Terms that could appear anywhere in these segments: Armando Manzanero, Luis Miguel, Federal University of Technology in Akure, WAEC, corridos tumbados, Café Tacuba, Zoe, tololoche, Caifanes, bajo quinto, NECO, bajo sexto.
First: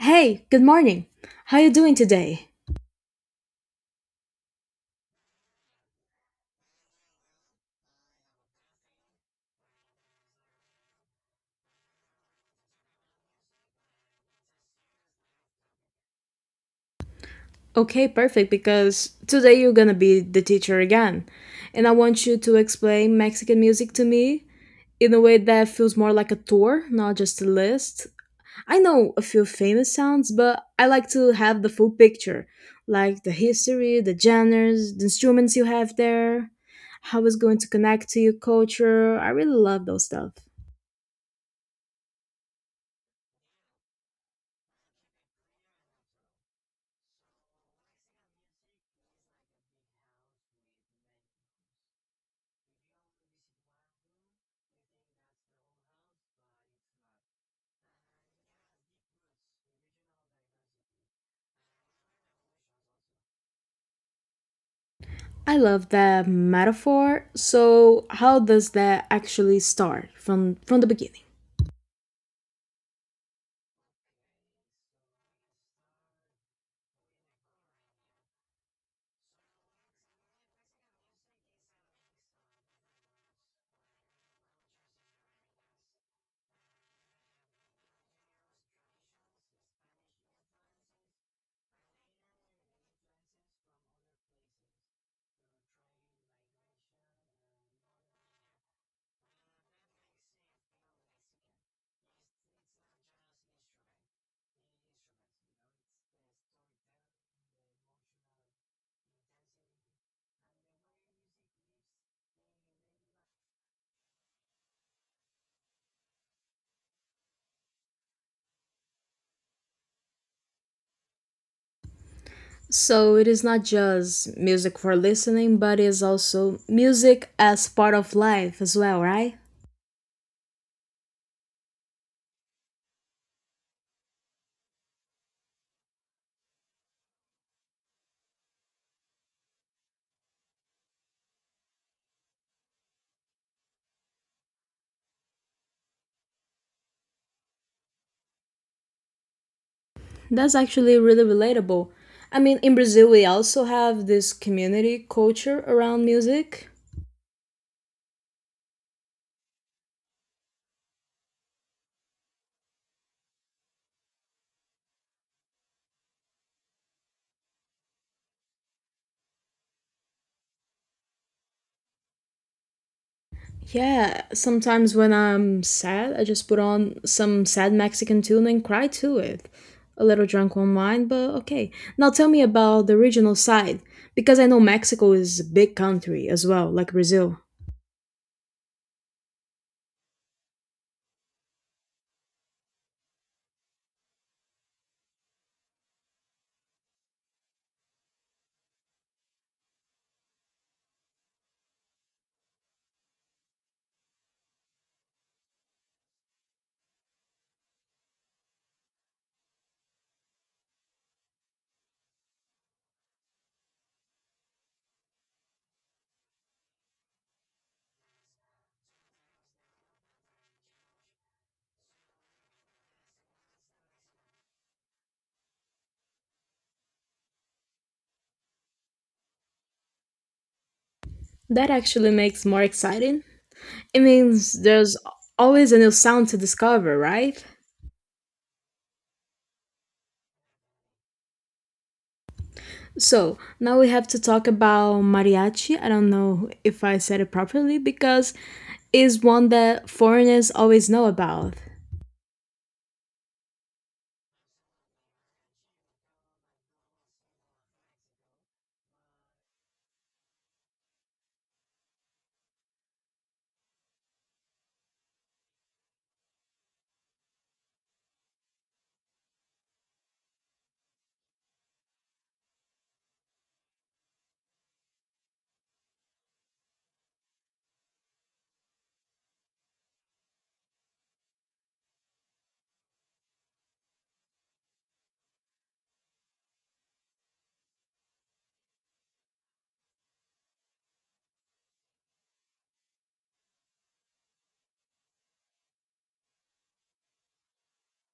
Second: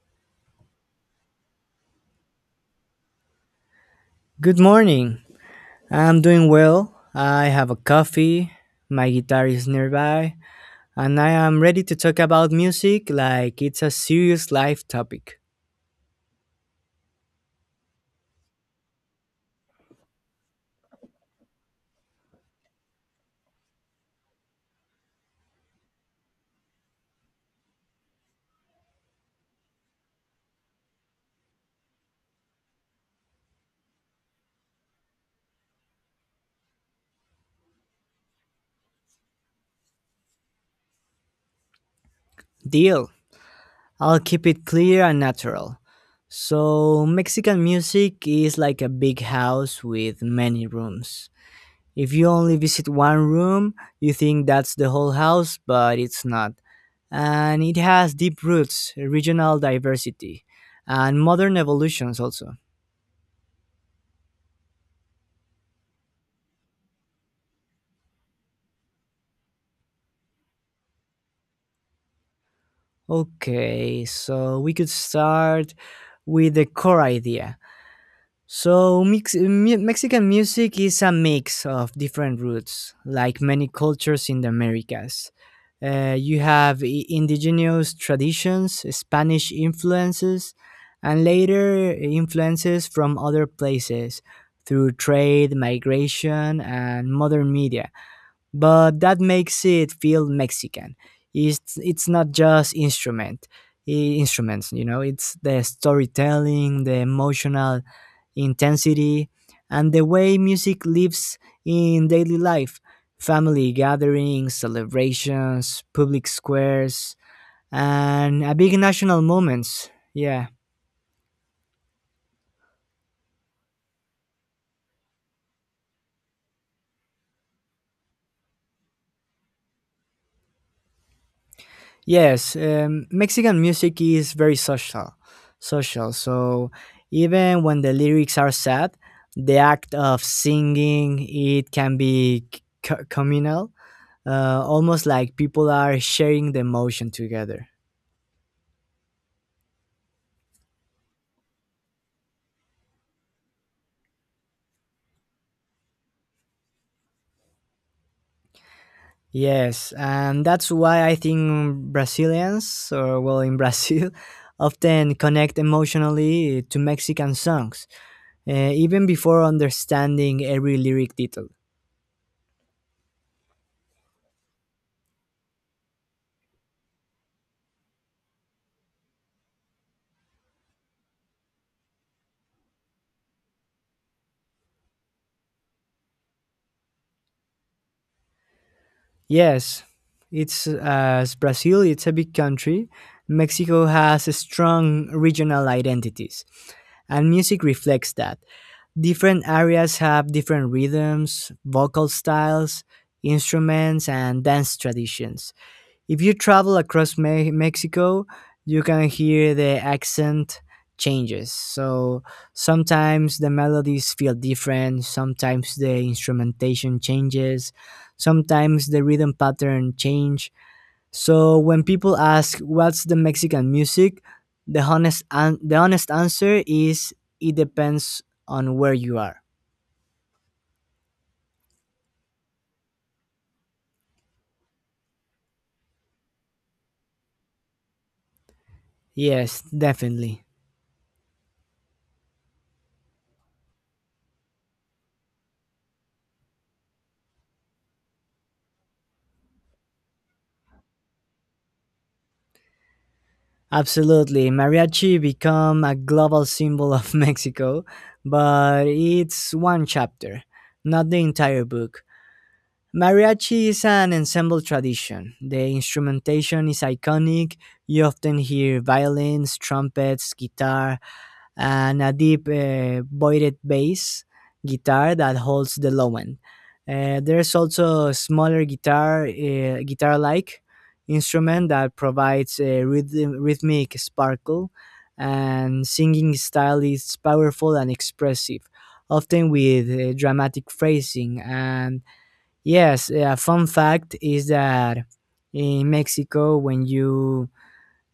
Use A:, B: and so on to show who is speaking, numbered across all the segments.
A: Hey, good morning. How you doing today?
B: Good morning. I'm doing well. I have a coffee, my guitar is nearby, and I am ready to talk about music like it's a serious life topic.
A: Okay, perfect because today you're going to be the teacher again. And I want you to explain Mexican music to me in a way that feels more like a tour, not just a list. I know a few famous sounds, but I like to have the full picture, like the history, the genres, the instruments you have there, how it's going to connect to your culture. I really love those stuff.
B: Deal. I'll keep it clear and natural. So, Mexican music is like a big house with many rooms. If you only visit one room, you think that's the whole house, but it's not. And it has deep roots, regional diversity, and modern evolutions also.
A: I love that metaphor. So, how does that actually start from the beginning?
B: Okay, so we could start with the core idea. So, Mexican music is a mix of different roots, like many cultures in the Americas. You have indigenous traditions, Spanish influences, and later influences from other places through trade, migration, and modern media but that makes it feel Mexican. It's not just instruments, you know. It's the storytelling, the emotional intensity, and the way music lives in daily life, family gatherings, celebrations, public squares, and a big national moments. Yeah.
A: So, it is not just music for listening, but it's also music as part of life as well, right?
B: Yes, Mexican music is very social, social. So even when the lyrics are sad, the act of singing it can be communal, almost like people are sharing the emotion together.
A: That's actually really relatable. I mean, in Brazil, we also have this community culture around music.
B: Yes, and that's why I think Brazilians, or well, in Brazil, often connect emotionally to Mexican songs, even before understanding every lyric detail.
A: Yeah, sometimes when I'm sad, I just put on some sad Mexican tune and cry to it. A little drunk on wine, but okay. Now tell me about the regional side, because I know Mexico is a big country as well, like Brazil.
B: Yes, it's as Brazil, it's a big country. Mexico has strong regional identities, and music reflects that. Different areas have different rhythms, vocal styles, instruments, and dance traditions. If you travel across Mexico, you can hear the accent changes. So sometimes the melodies feel different, sometimes the instrumentation changes, sometimes the rhythm pattern change. So when people ask what's the Mexican music, the honest answer is it depends on where you are.
A: That actually makes more exciting. It means there's always a new sound to discover, right?
B: Yes, definitely.
A: So now we have to talk about mariachi. I don't know if I said it properly because it's one that foreigners always know about.
B: Absolutely. Mariachi become a global symbol of Mexico, but it's one chapter, not the entire book. Mariachi is an ensemble tradition. The instrumentation is iconic. You often hear violins, trumpets, guitar, and a deep voided bass guitar that holds the low end. There's also a smaller guitar, guitar-like instrument that provides a rhythmic sparkle, and singing style is powerful and expressive, often with dramatic phrasing. And yes, a fun fact is that in Mexico,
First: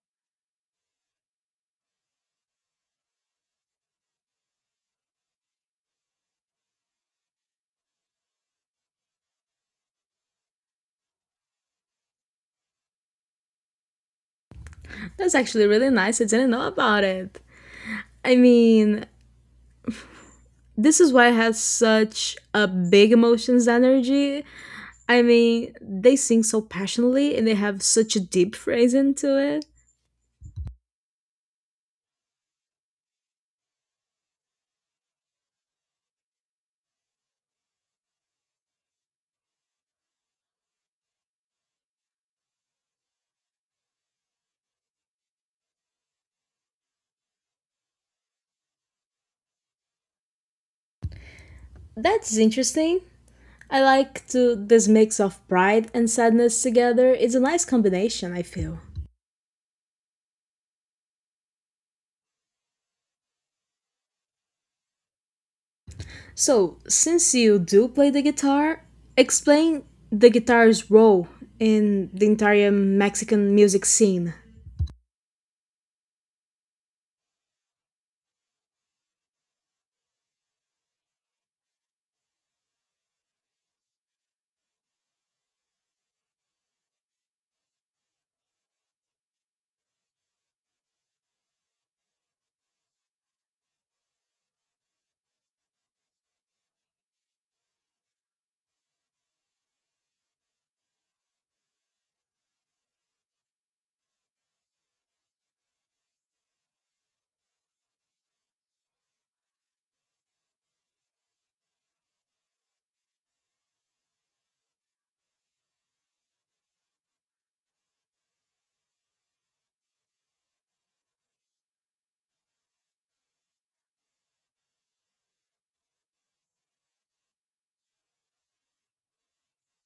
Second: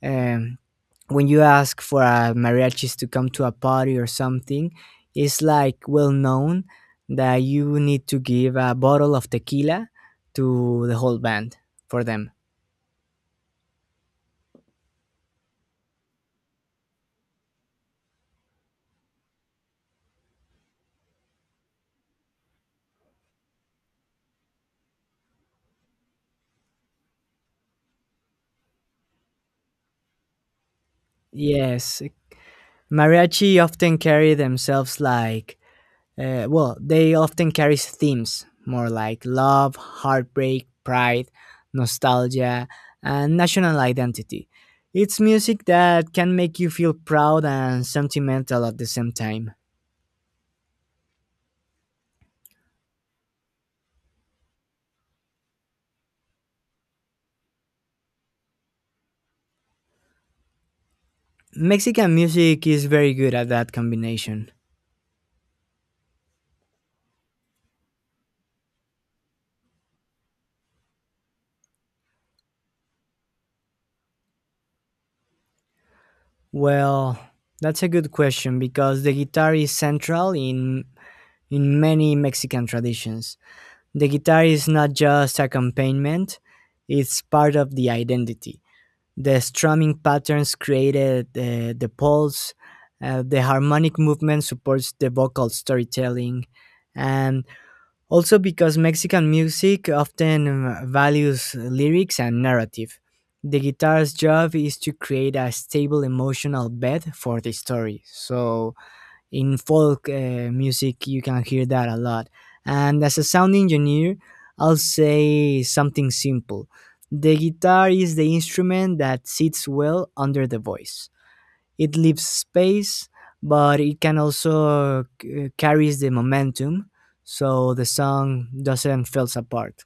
B: um, when you ask for a mariachis to come to a party or something, it's like well known that you need to give a bottle of tequila to the whole band for them.
A: That's actually really nice. I didn't know about it. I mean, this is why it has such a big emotions energy. I mean, they sing so passionately and they have such a deep phrase into it.
B: Yes, mariachi often carry themselves like, they often carry themes more like love, heartbreak, pride, nostalgia, and national identity. It's music that can make you feel proud and sentimental at the same time.
A: That's interesting. I like to this mix of pride and sadness together. It's a nice combination, I feel.
B: Mexican music is very good at that combination.
A: So, since you do play the guitar, explain the guitar's role in the entire Mexican music scene.
B: Well, that's a good question because the guitar is central in many Mexican traditions. The guitar is not just accompaniment, it's part of the identity. The strumming patterns created the pulse, the harmonic movement supports the vocal storytelling, and Also, because Mexican music often values lyrics and narrative, the guitar's job is to create a stable emotional bed for the story. So, in folk music, you can hear that a lot. And as a sound engineer, I'll say something simple the guitar is the instrument that sits well under the voice it leaves space, but it can also carries the momentum, so the song doesn't falls apart.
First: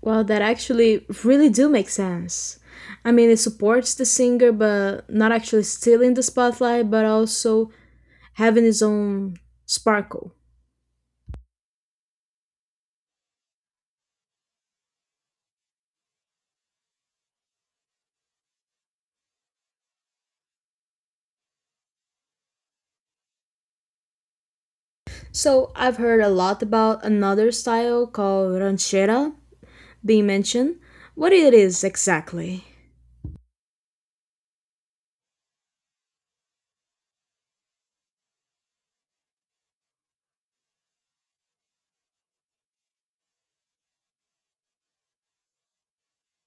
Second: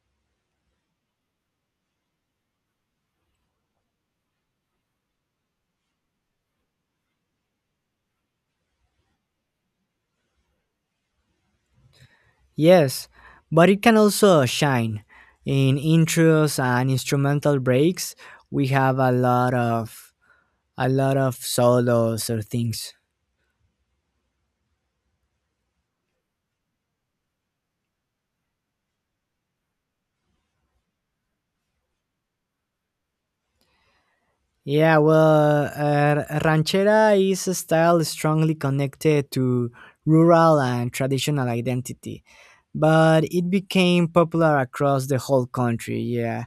A: Well, that actually really do make sense. I mean, it supports the singer, but not actually stealing the spotlight, but also having his own sparkle.
B: Yes, but it can also shine in intros and instrumental breaks. We have a lot of solos or things.
A: So I've heard a lot about another style called ranchera being mentioned. What it is exactly?
B: Yeah, well, ranchera is a style strongly connected to rural and traditional identity, but it became popular across the whole country. Yeah,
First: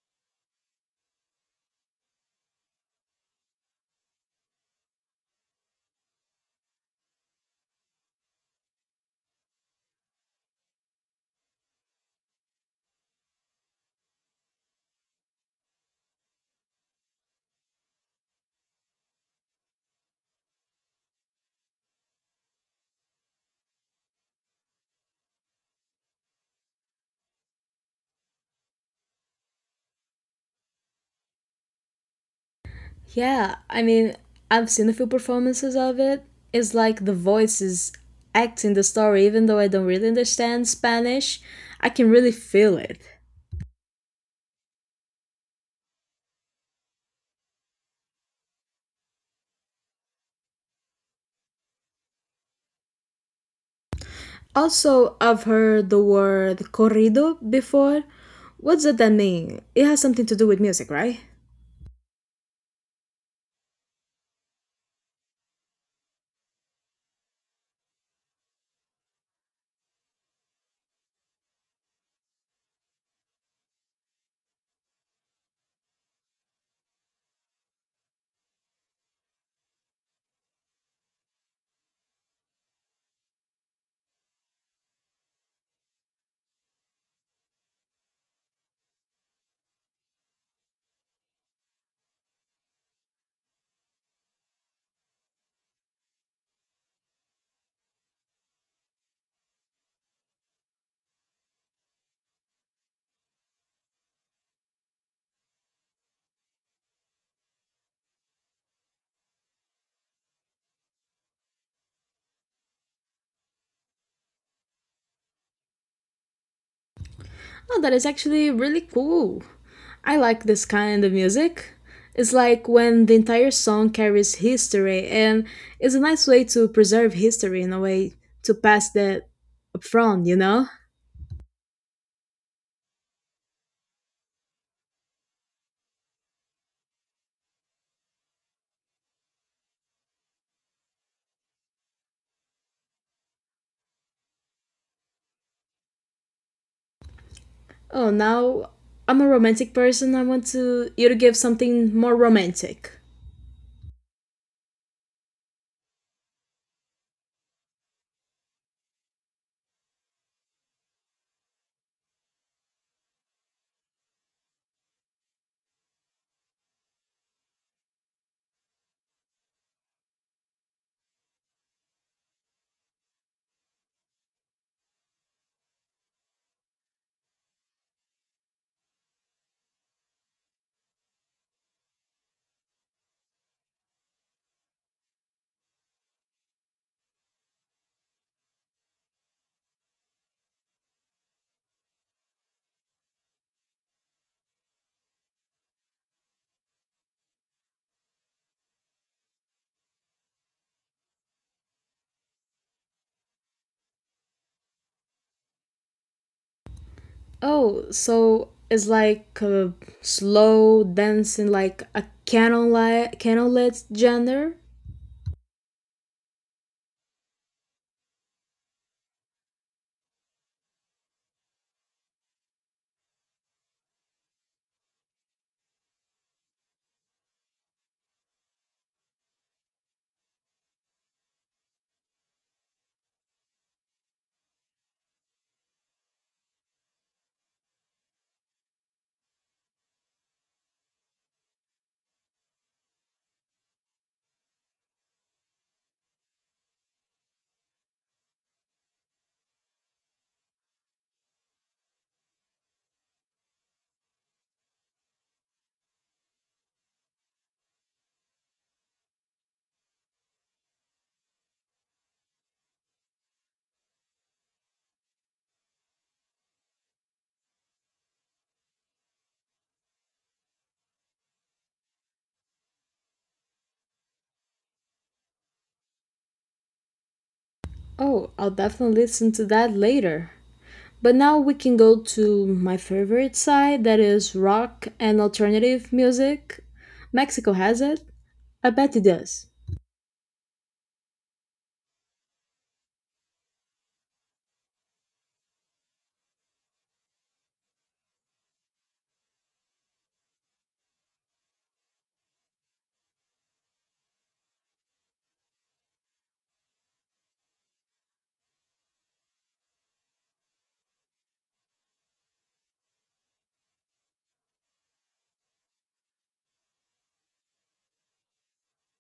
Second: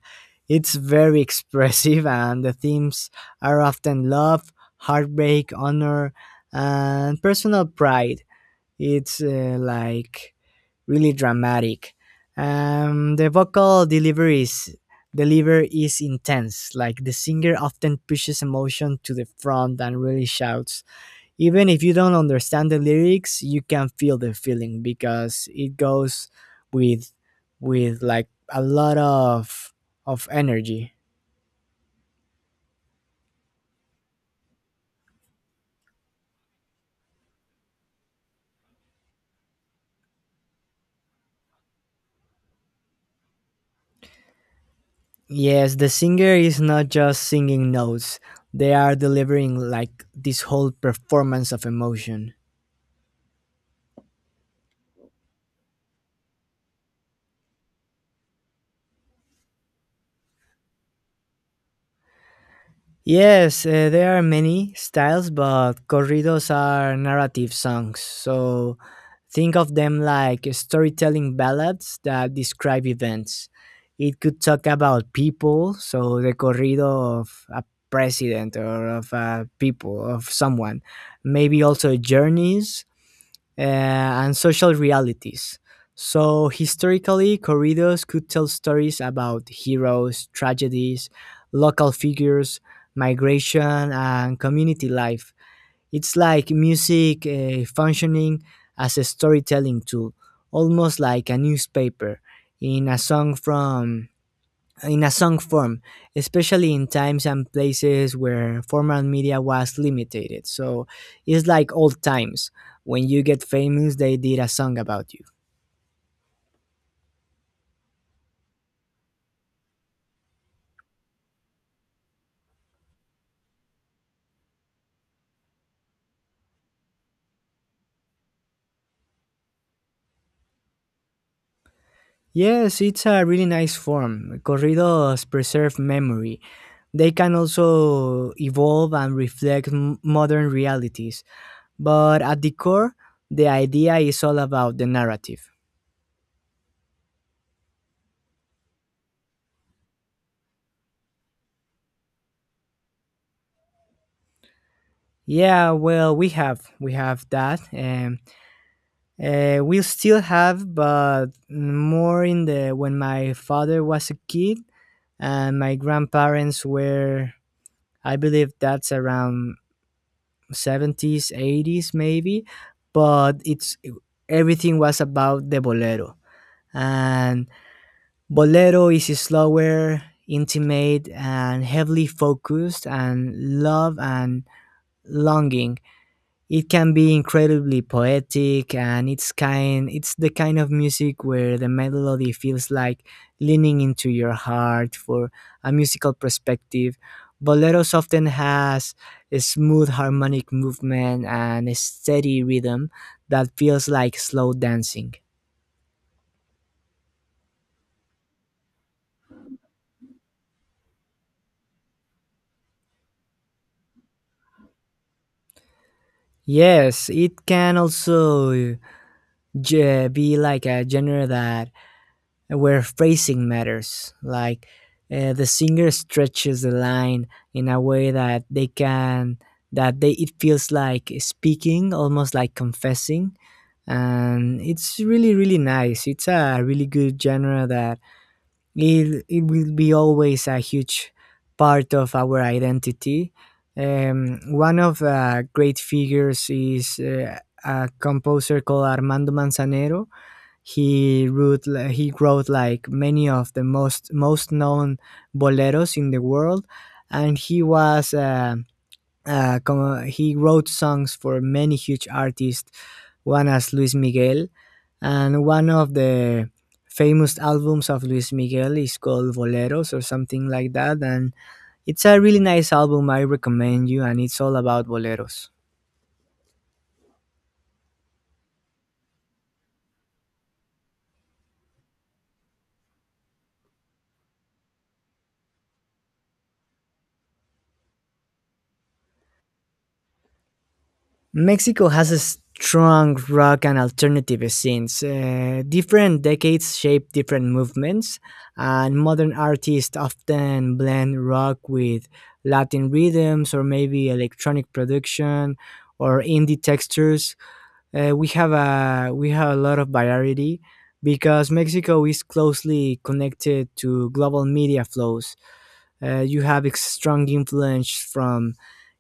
B: it's very expressive, and the themes are often love, heartbreak, honor, and personal pride. It's like really dramatic. The vocal deliveries deliver is intense. Like the singer often pushes emotion to the front and really shouts. Even if you don't understand the lyrics, you can feel the feeling because it goes with with like a lot of energy.
A: Yeah, I mean, I've seen a few performances of it. It's like the voice is acting the story, even though I don't really understand Spanish. I can really feel it.
B: Yes, the singer is not just singing notes. They are delivering like this whole performance of emotion.
A: Also, I've heard the word corrido before. What does that mean? It has something to do with music, right?
B: Yes, there are many styles, but corridos are narrative songs. So think of them like storytelling ballads that describe events. It could talk about people, so the corrido of a president or of a people, of someone. Maybe also journeys, uh, and social realities. So, historically, corridos could tell stories about heroes, tragedies, local figures, migration, and community life. It's like music functioning as a storytelling tool, almost like a newspaper in a song from in a song form, especially in times and places where formal media was limited. So it's like old times. When you get famous, they did a song about you.
A: Oh, that is actually really cool. I like this kind of music. It's like when the entire song carries history, and it's a nice way to preserve history in a way to pass that up front, you know?
B: Yes, it's a really nice form. Corridos preserve memory. They can also evolve and reflect modern realities. But at the core, the idea is all about the narrative.
A: Oh, now I'm a romantic person. I want to you to give something more romantic.
B: Yeah, well, we have that. We still have, but more in the when my father was a kid and my grandparents were. I believe that's around seventies, eighties, maybe. But it's everything was about the bolero, and bolero is slower, intimate, and heavily focused, and love and longing. It can be incredibly poetic, and it's the kind of music where the melody feels like leaning into your heart. For a musical perspective, boleros often has a smooth harmonic movement and a steady rhythm that feels like slow dancing.
A: Oh, so it's like a slow dancing, like a canon light, candlelit genre.
B: Yes, it can also be like a genre that where phrasing matters. Like the singer stretches the line in a way that they can that they it feels like speaking, almost like confessing, and it's really nice. It's a really good genre that it will be always a huge part of our identity. One of great figures is a composer called Armando Manzanero. He wrote like many of the most known boleros in the world, and he was he wrote songs for many huge artists, one as Luis Miguel, and one of the famous albums of Luis Miguel is called Boleros or something like that, and it's a really nice album. I recommend you, and it's all about boleros.
A: Oh, I'll definitely listen to that later. But now we can go to my favorite side, that is rock and alternative music. Mexico has it. I bet it does.
B: Mexico has a strong rock and alternative scenes. Different decades shape different movements, and modern artists often blend rock with Latin rhythms or maybe electronic production or indie textures. We have a lot of variety because Mexico is closely connected to global media flows. You have a strong influence from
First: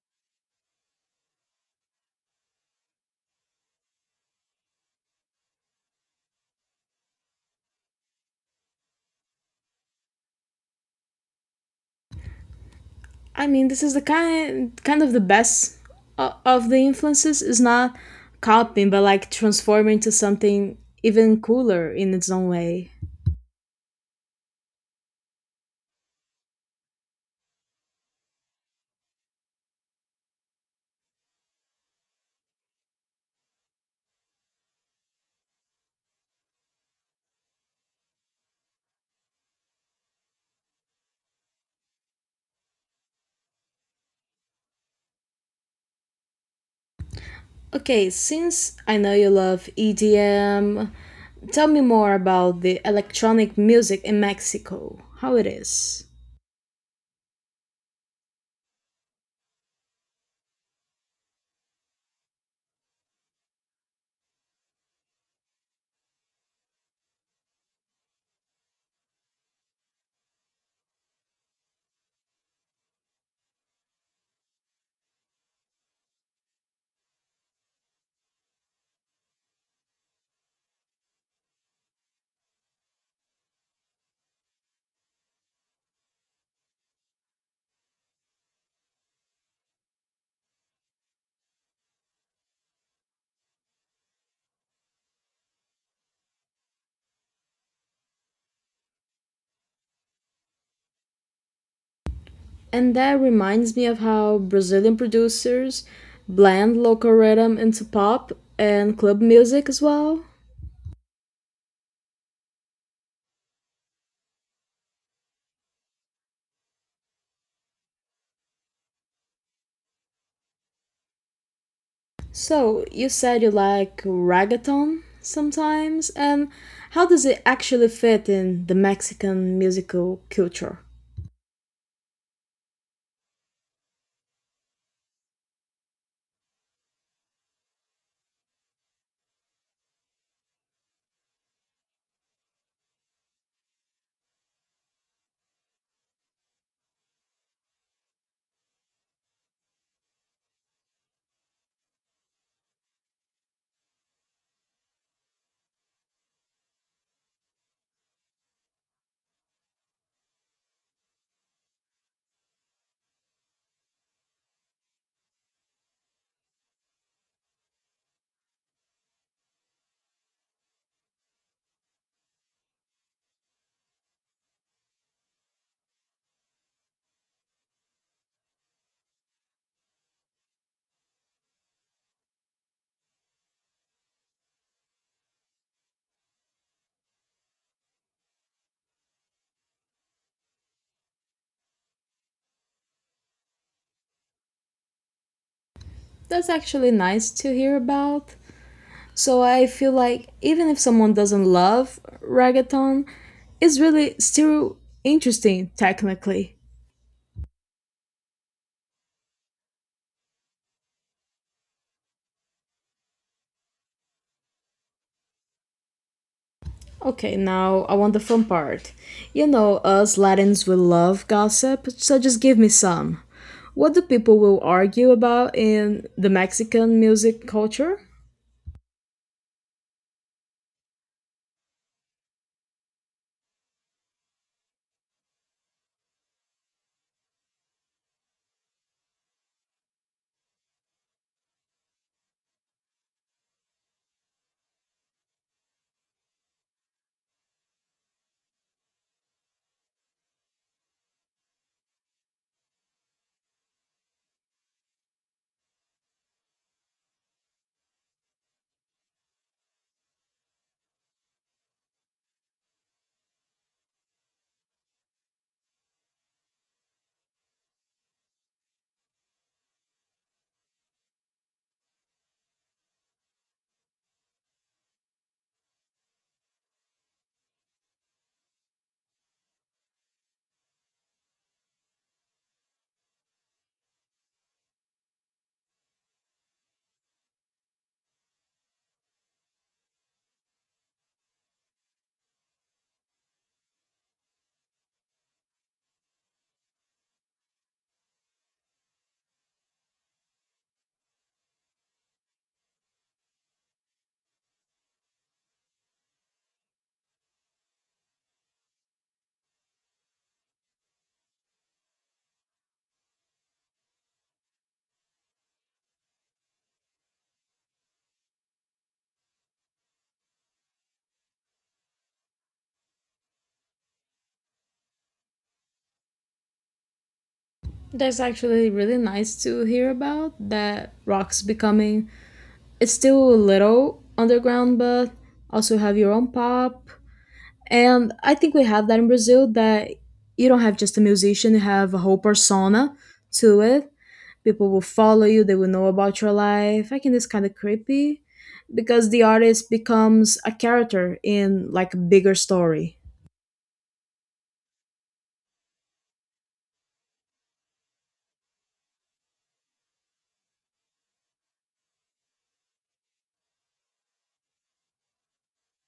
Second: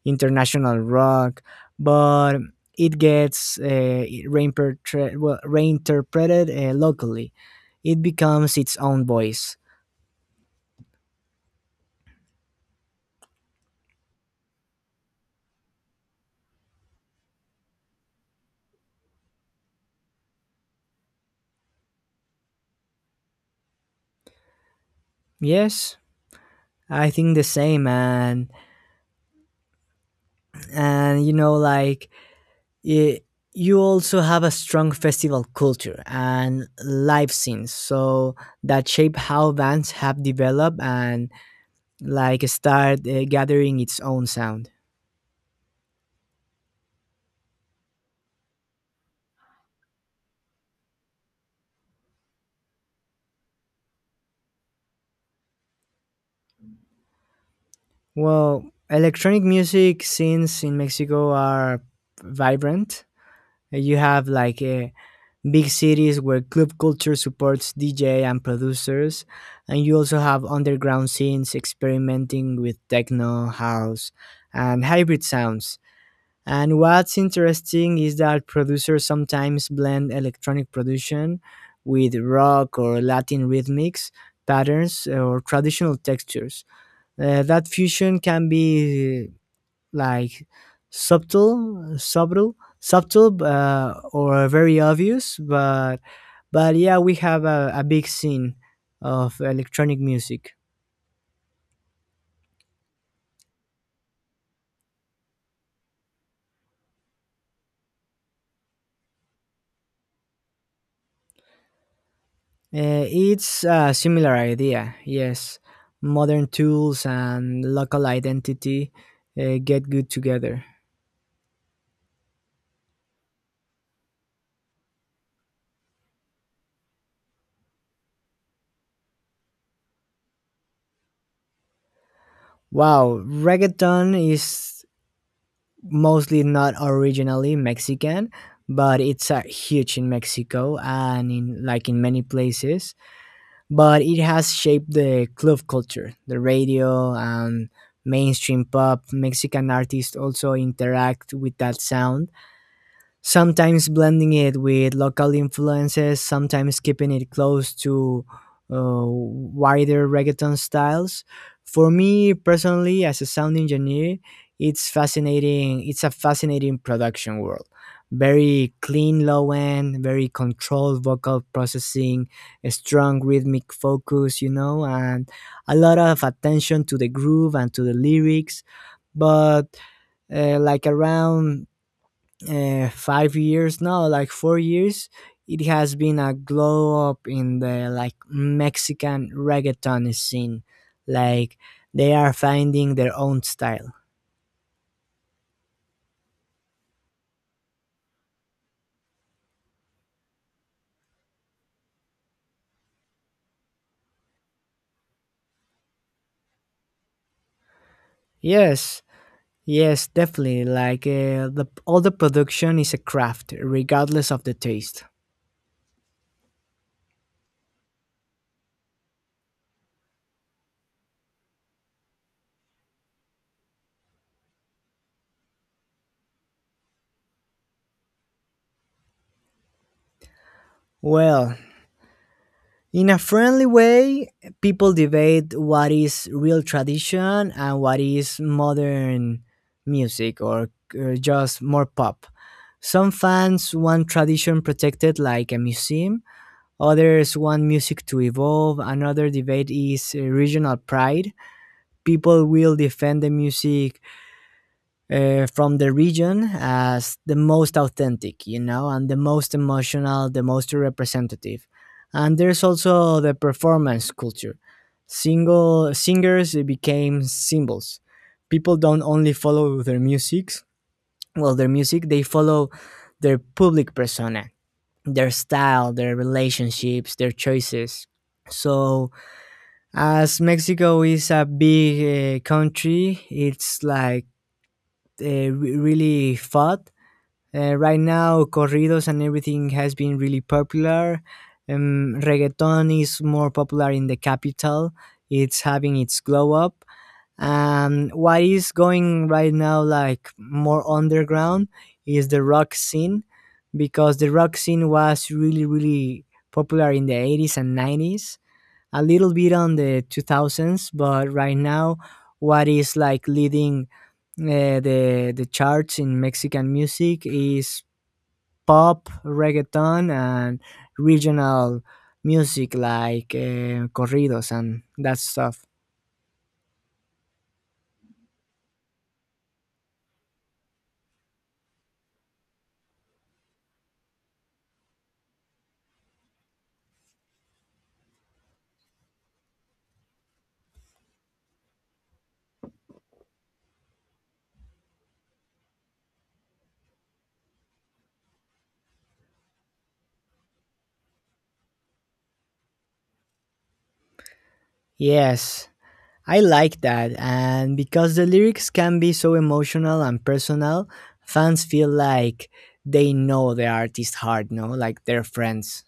B: international rock, but it gets reinterpreted locally. It becomes its own voice.
A: I mean, this is the kind of the best of the influences. Is not copying, but like transforming to something even cooler in its own way.
B: Yes, I think the same, and you know, like it, you also have a strong festival culture and live scenes, so that shape how bands have developed and like start gathering its own sound.
A: Okay, since I know you love EDM, tell me more about the electronic music in Mexico, how it is.
B: Well, electronic music scenes in Mexico are vibrant. You have like big cities where club culture supports DJ and producers, and you also have underground scenes experimenting with techno, house, and hybrid sounds. And what's interesting is that producers sometimes blend electronic production with rock or Latin rhythmics, patterns, or traditional textures. That fusion can be like subtle subtle or very obvious, but yeah we have a big scene of electronic music.
A: And that reminds me of how Brazilian producers blend local rhythm into pop and club music as well.
B: It's a similar idea yes modern tools and local identity get good together.
A: So, you said you like reggaeton sometimes, and how does it actually fit in the Mexican musical culture?
B: Wow, reggaeton is mostly not originally Mexican, but it's huge in Mexico and in many places but it has shaped the club culture, the radio, and mainstream pop. Mexican artists also interact with that sound sometimes blending it with local influences, sometimes keeping it close to wider reggaeton styles. For me personally, as a sound engineer, it's fascinating. It's a fascinating production world. Very clean low end, very controlled vocal processing, a strong rhythmic focus, you know, and a lot of attention to the groove and to the lyrics. But like around 5 years now, like 4 years, it has been a glow up in the like Mexican reggaeton scene. Like they are finding their own style.
A: That's actually nice to hear about. So I feel like even if someone doesn't love reggaeton, it's really still interesting technically.
B: Yes, yes, definitely. Like the all the production is a craft, regardless of the taste.
A: Okay, now I want the fun part. You know, us Latins will love gossip, so just give me some. What do people will argue about in the Mexican music culture?
B: Well, in a friendly way, people debate what is real tradition and what is modern music or just more pop. Some fans want tradition protected like a museum, others want music to evolve. Another debate is regional pride. People will defend the music from the region as the most authentic, you know, and the most emotional, the most representative. And there's also the performance culture. Single singers became symbols. People don't only follow their music, they follow their public persona, their style, their relationships, their choices. So, as Mexico is a big country, it's like really fought right now, corridos and everything has been really popular. Reggaeton is more popular in the capital. It's having its glow up. And what is going right now, like more underground, is the rock scene because the rock scene was really, really popular in the 80s and 90s, a little bit on the 2000s, but right now, what is like leading the charts in Mexican music is pop, reggaeton, and regional music like corridos and that stuff.
A: That's actually really nice to hear about that rock's becoming. It's still a little underground, but also have your own pop, and I think we have that in Brazil that you don't have just a musician, you have a whole persona to it. People will follow you, they will know about your life. I think it's kind of creepy because the artist becomes a character in like a bigger story.
B: Yes, I like that. And because the lyrics can be so emotional and personal, fans feel like they know the artist hard, no? Like they're friends.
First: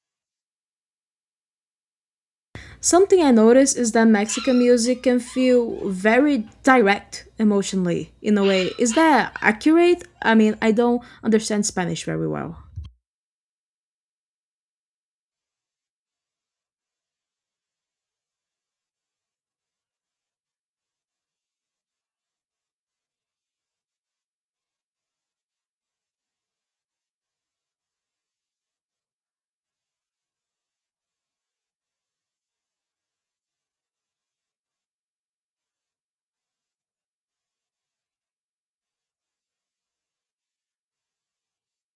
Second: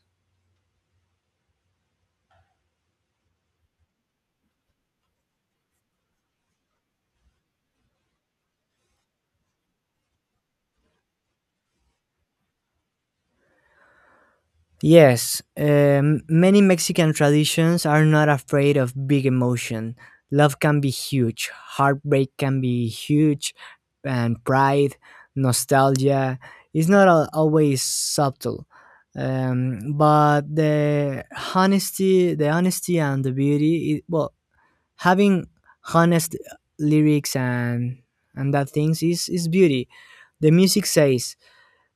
A: Something I noticed is that Mexican music can feel very direct emotionally in a way. Is that accurate? I mean, I don't understand Spanish very well.
B: Yes, many Mexican traditions are not afraid of big emotion. Love can be huge, heartbreak can be huge, and pride, nostalgia is not al- always subtle. But the honesty and the beauty, having honest lyrics and that things is beauty. The music says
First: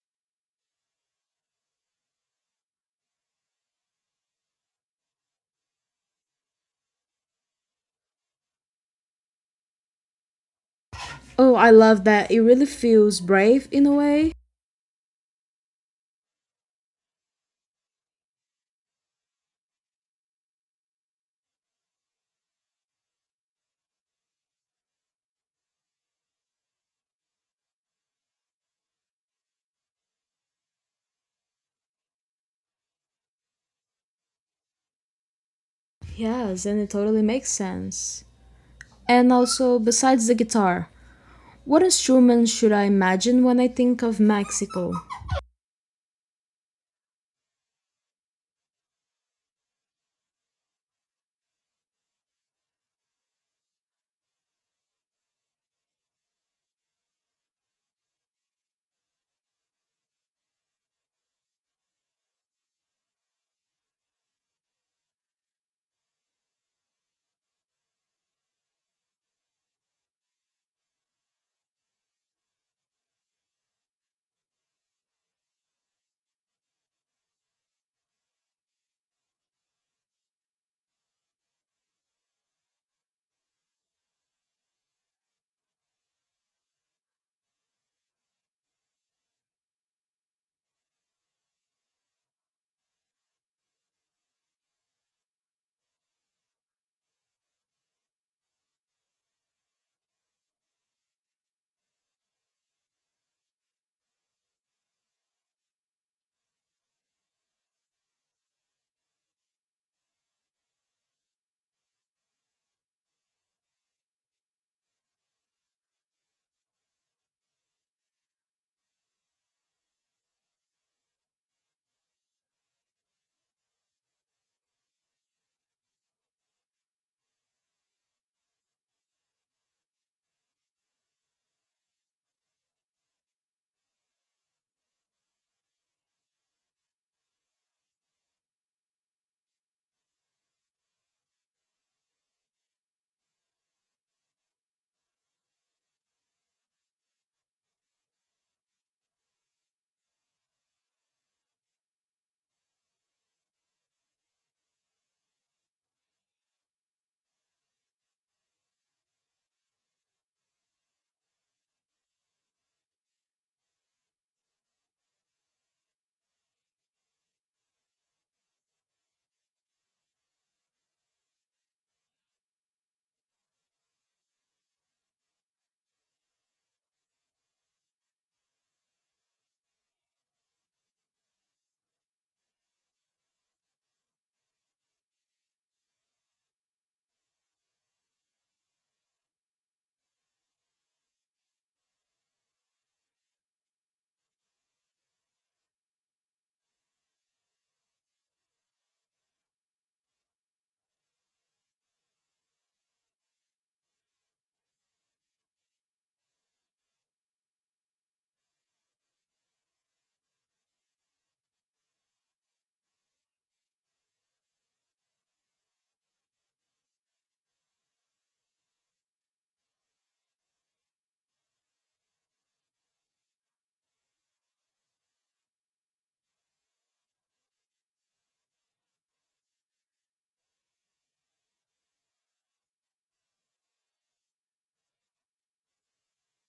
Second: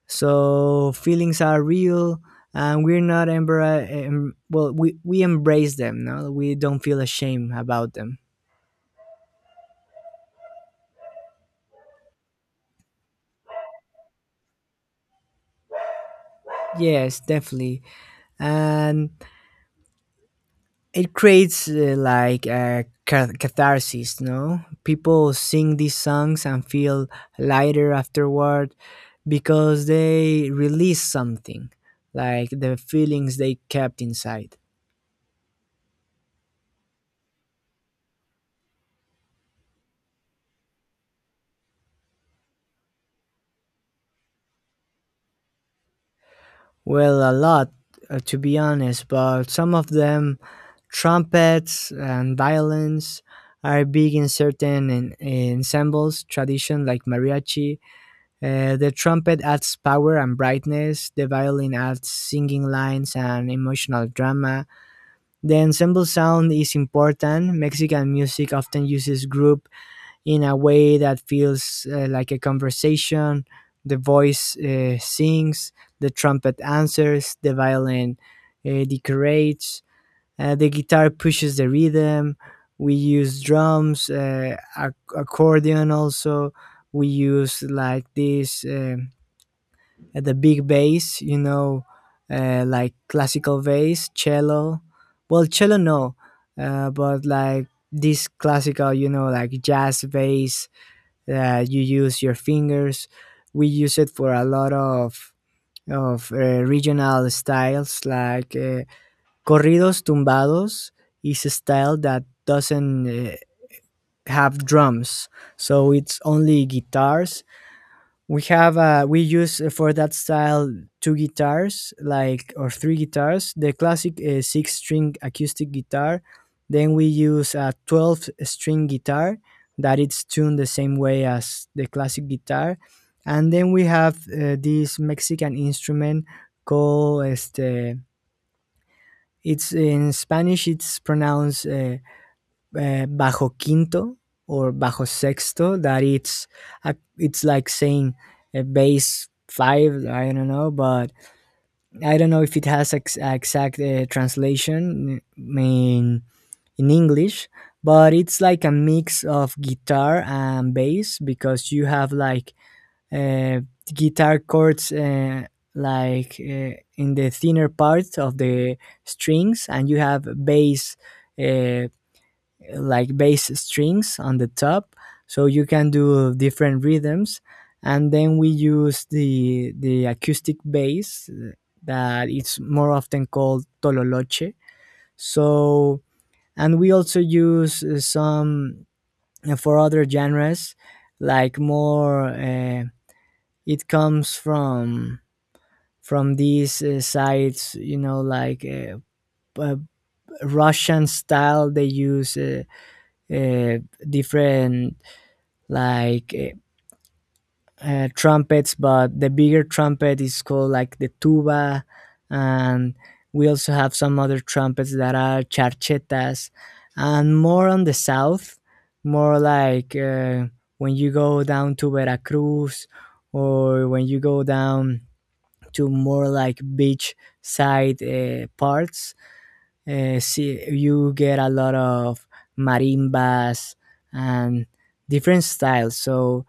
B: so feelings are real and we're not embra- em- well we embrace them, no, we don't feel ashamed about them.
A: Oh, I love that. It really feels brave in a way.
B: Yes, definitely. And it creates like a catharsis, no? People sing these songs and feel lighter afterward because they release something like the feelings they kept inside.
A: Yes, and it totally makes sense. And also, besides the guitar, what instruments should I imagine when I think of Mexico?
B: Well, a lot, to be honest, but some of them, trumpets and violins, are big in certain ensembles, tradition like mariachi. The trumpet adds power and brightness, the violin adds singing lines and emotional drama. The ensemble sound is important. Mexican music often uses group in a way that feels like a conversation. The voice sings, the trumpet answers, the violin decorates, the guitar pushes the rhythm. We use drums, accordion also. We use like this the big bass, you know, like classical bass, cello. Well, cello no, but like this classical, you know, like jazz bass that you use your fingers. We use it for a lot of regional styles like corridos tumbados is a style that doesn't have drums, so it's only guitars. We have we use for that style two guitars, like, or three guitars, the classic six string acoustic guitar. Then we use a 12 string guitar that it's tuned the same way as the classic guitar. And then we have this Mexican instrument called este. It's in Spanish, it's pronounced bajo quinto or bajo sexto, that it's a, it's like saying a bass five, I don't know, but I don't know if it has exact translation in English. But it's like a mix of guitar and bass because you have like, uh, guitar chords, in the thinner part of the strings, and you have bass, uh, like bass strings on the top, so you can do different rhythms. And then we use the acoustic bass, that it's more often called tololoche. So, and we also use some for other genres, like more, it comes from these sites, you know, like uh, Russian style. They use uh, different, like eh, trumpets, but the bigger trumpet is called like the tuba, and we also have some other trumpets that are charchetas, and more on the south, more like, when you go down to Veracruz, or when you go down to more like beach side parts, see, you get a lot of marimbas and different styles. So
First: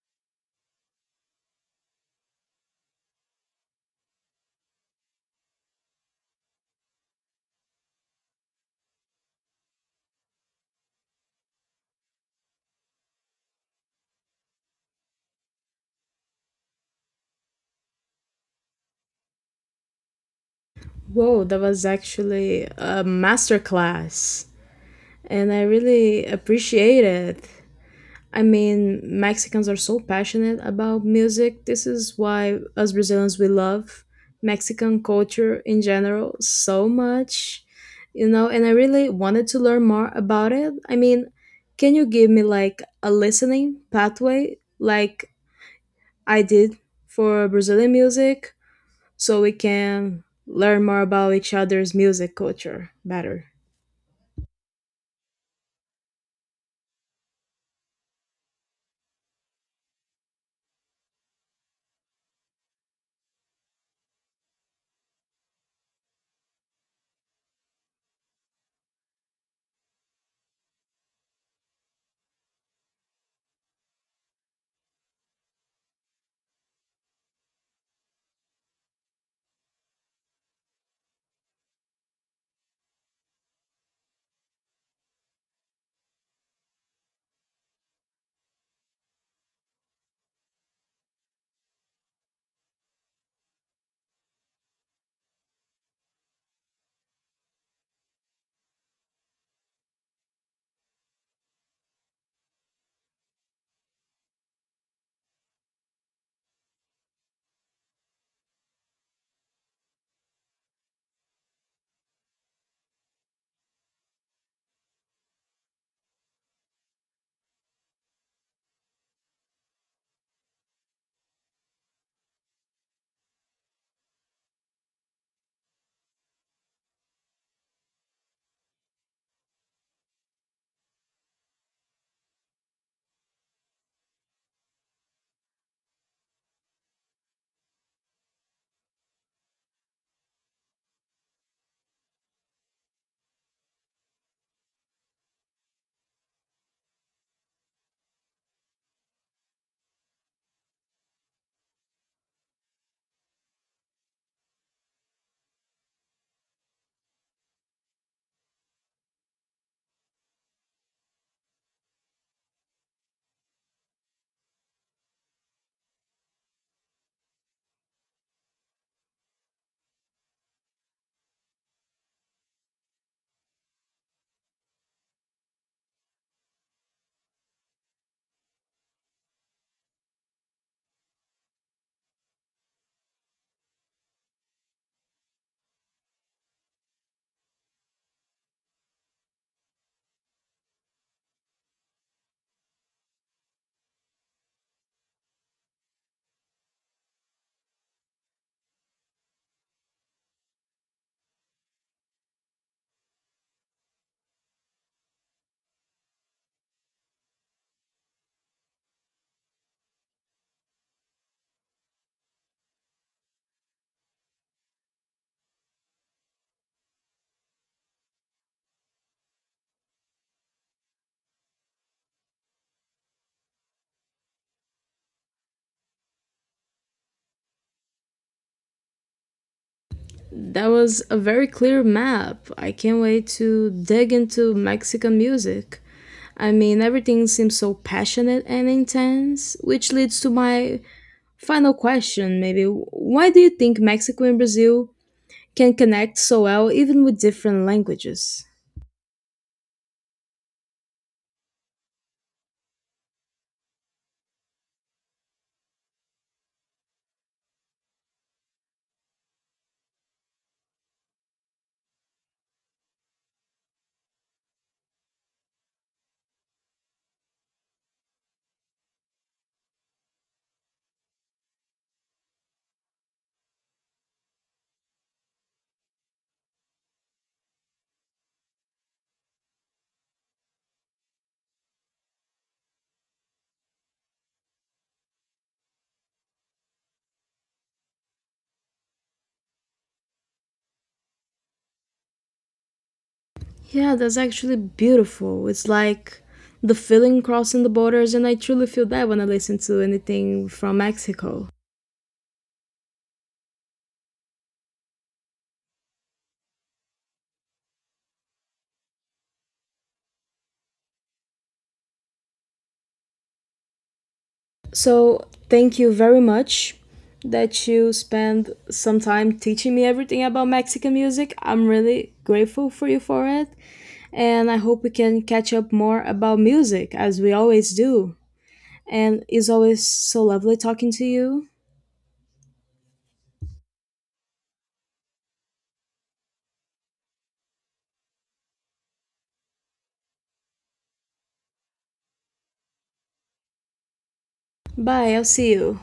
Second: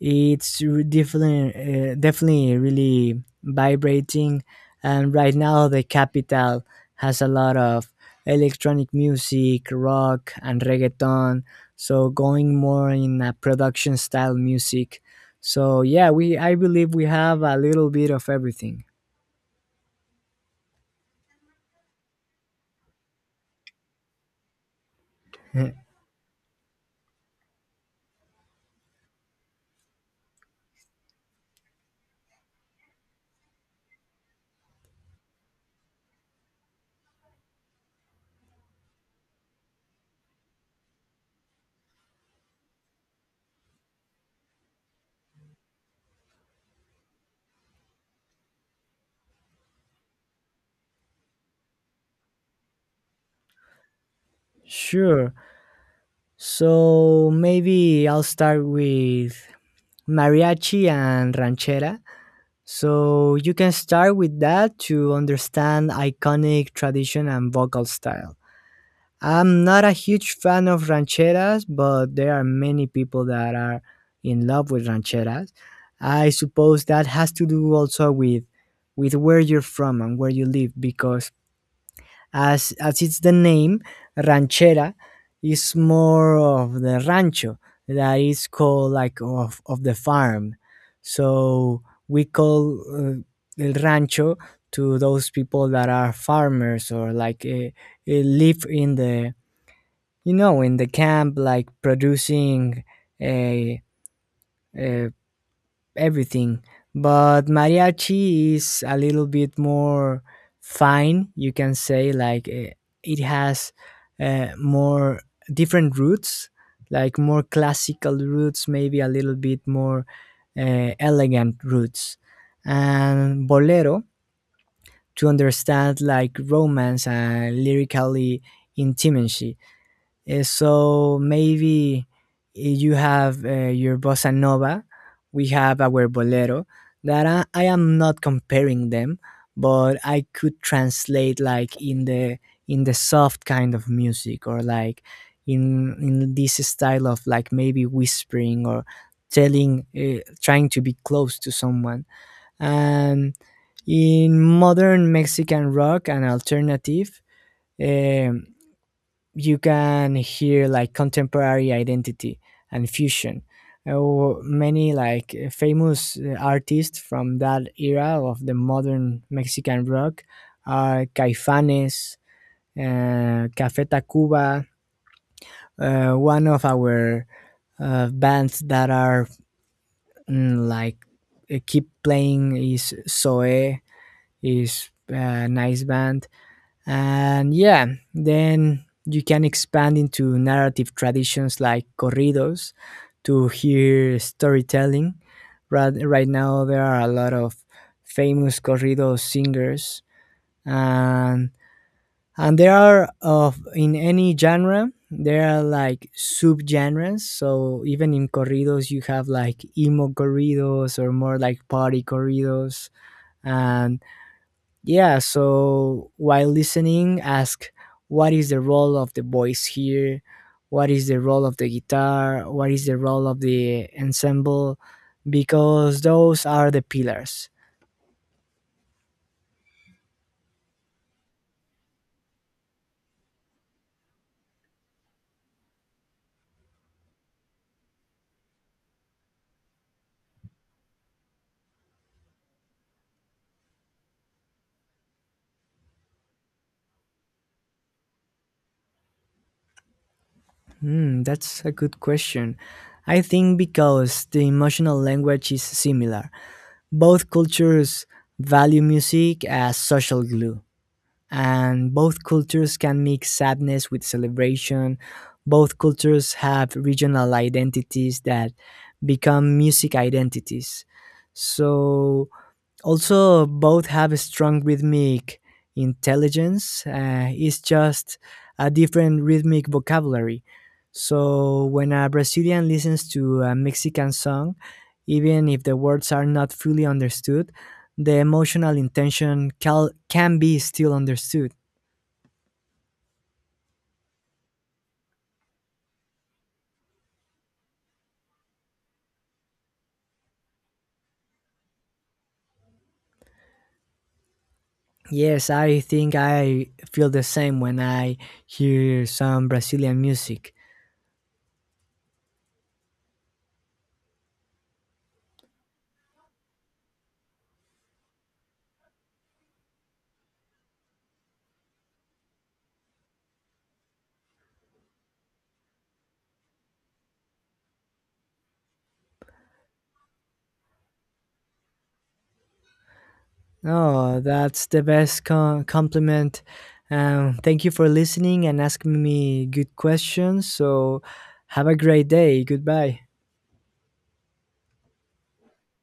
B: it's definitely really vibrating, and right now the capital has a lot of electronic music, rock, and reggaeton. So going more in a production style music. So yeah, we I believe we have a little bit of everything.
A: Whoa, that was actually a masterclass, and I really appreciate it. I mean, Mexicans are so passionate about music. This is why us Brazilians we love Mexican culture in general so much. You know, and I really wanted to learn more about it. I mean, can you give me like a listening pathway like I did for Brazilian music so we can learn more about each other's music culture better?
B: Sure. So maybe I'll start with mariachi and ranchera. So you can start with that to understand iconic tradition and vocal style. I'm not a huge fan of rancheras, but there are many people that are in love with rancheras. I suppose that has to do also with where you're from and where you live, because as it's the name, ranchera is more of the rancho, that is called like of the farm. So we call el rancho to those people that are farmers, or like live in the, you know, in the camp, like producing uh, uh, everything. But mariachi is a little bit more fine, you can say, like, eh, it has more different roots, like more classical roots, maybe a little bit more elegant roots. And bolero to understand like romance and lyrically intimacy. So maybe, eh, you have, your bossa nova, we have our bolero. That I am not comparing them, but I could translate like in the soft kind of music, or like in this style of like maybe whispering or telling, trying to be close to someone. And in modern Mexican rock and alternative, um, you can hear like contemporary identity and fusion. Oh, many like famous artists from that era of the modern Mexican rock are Caifanes, Café Tacuba. One of our bands that are mm, like keep playing is Zoe, is a nice band. And yeah, then you can expand into narrative traditions like corridos to hear storytelling. Right, right now, there are a lot of famous corrido singers, and there are of in any genre there are like subgenres. So even in corridos, you have like emo corridos or more like party corridos, and yeah, so while listening, ask, what is the role of the voice here? What is the role of the guitar? What is the role of the ensemble? Because those are the pillars.
A: That was a very clear map. I can't wait to dig into Mexican music. I mean, everything seems so passionate and intense, which leads to my final question maybe. Why do you think Mexico and Brazil can connect so well even with different languages?
B: Hmm, that's a good question. I think because the emotional language is similar, both cultures value music as social glue, and both cultures can mix sadness with celebration. Both cultures have regional identities that become music identities. So also, both have a strong rhythmic intelligence. It's just a different rhythmic vocabulary. So, when a Brazilian listens to a Mexican song, even if the words are not fully understood, the emotional intention can be still understood.
A: Yeah, that's actually beautiful. It's like the feeling crossing the borders, and I truly feel that when I listen to anything from Mexico.
B: Yes, I think I feel the same when I hear some Brazilian music.
A: So, thank you very much that you spend some time teaching me everything about Mexican music. I'm really grateful for you for it. And I hope we can catch up more about music as we always do. And it's always so lovely talking to you.
B: Oh, that's the best compliment. Thank you for listening and asking me good questions. So, have a great day. Goodbye.
A: Bye, I'll see you.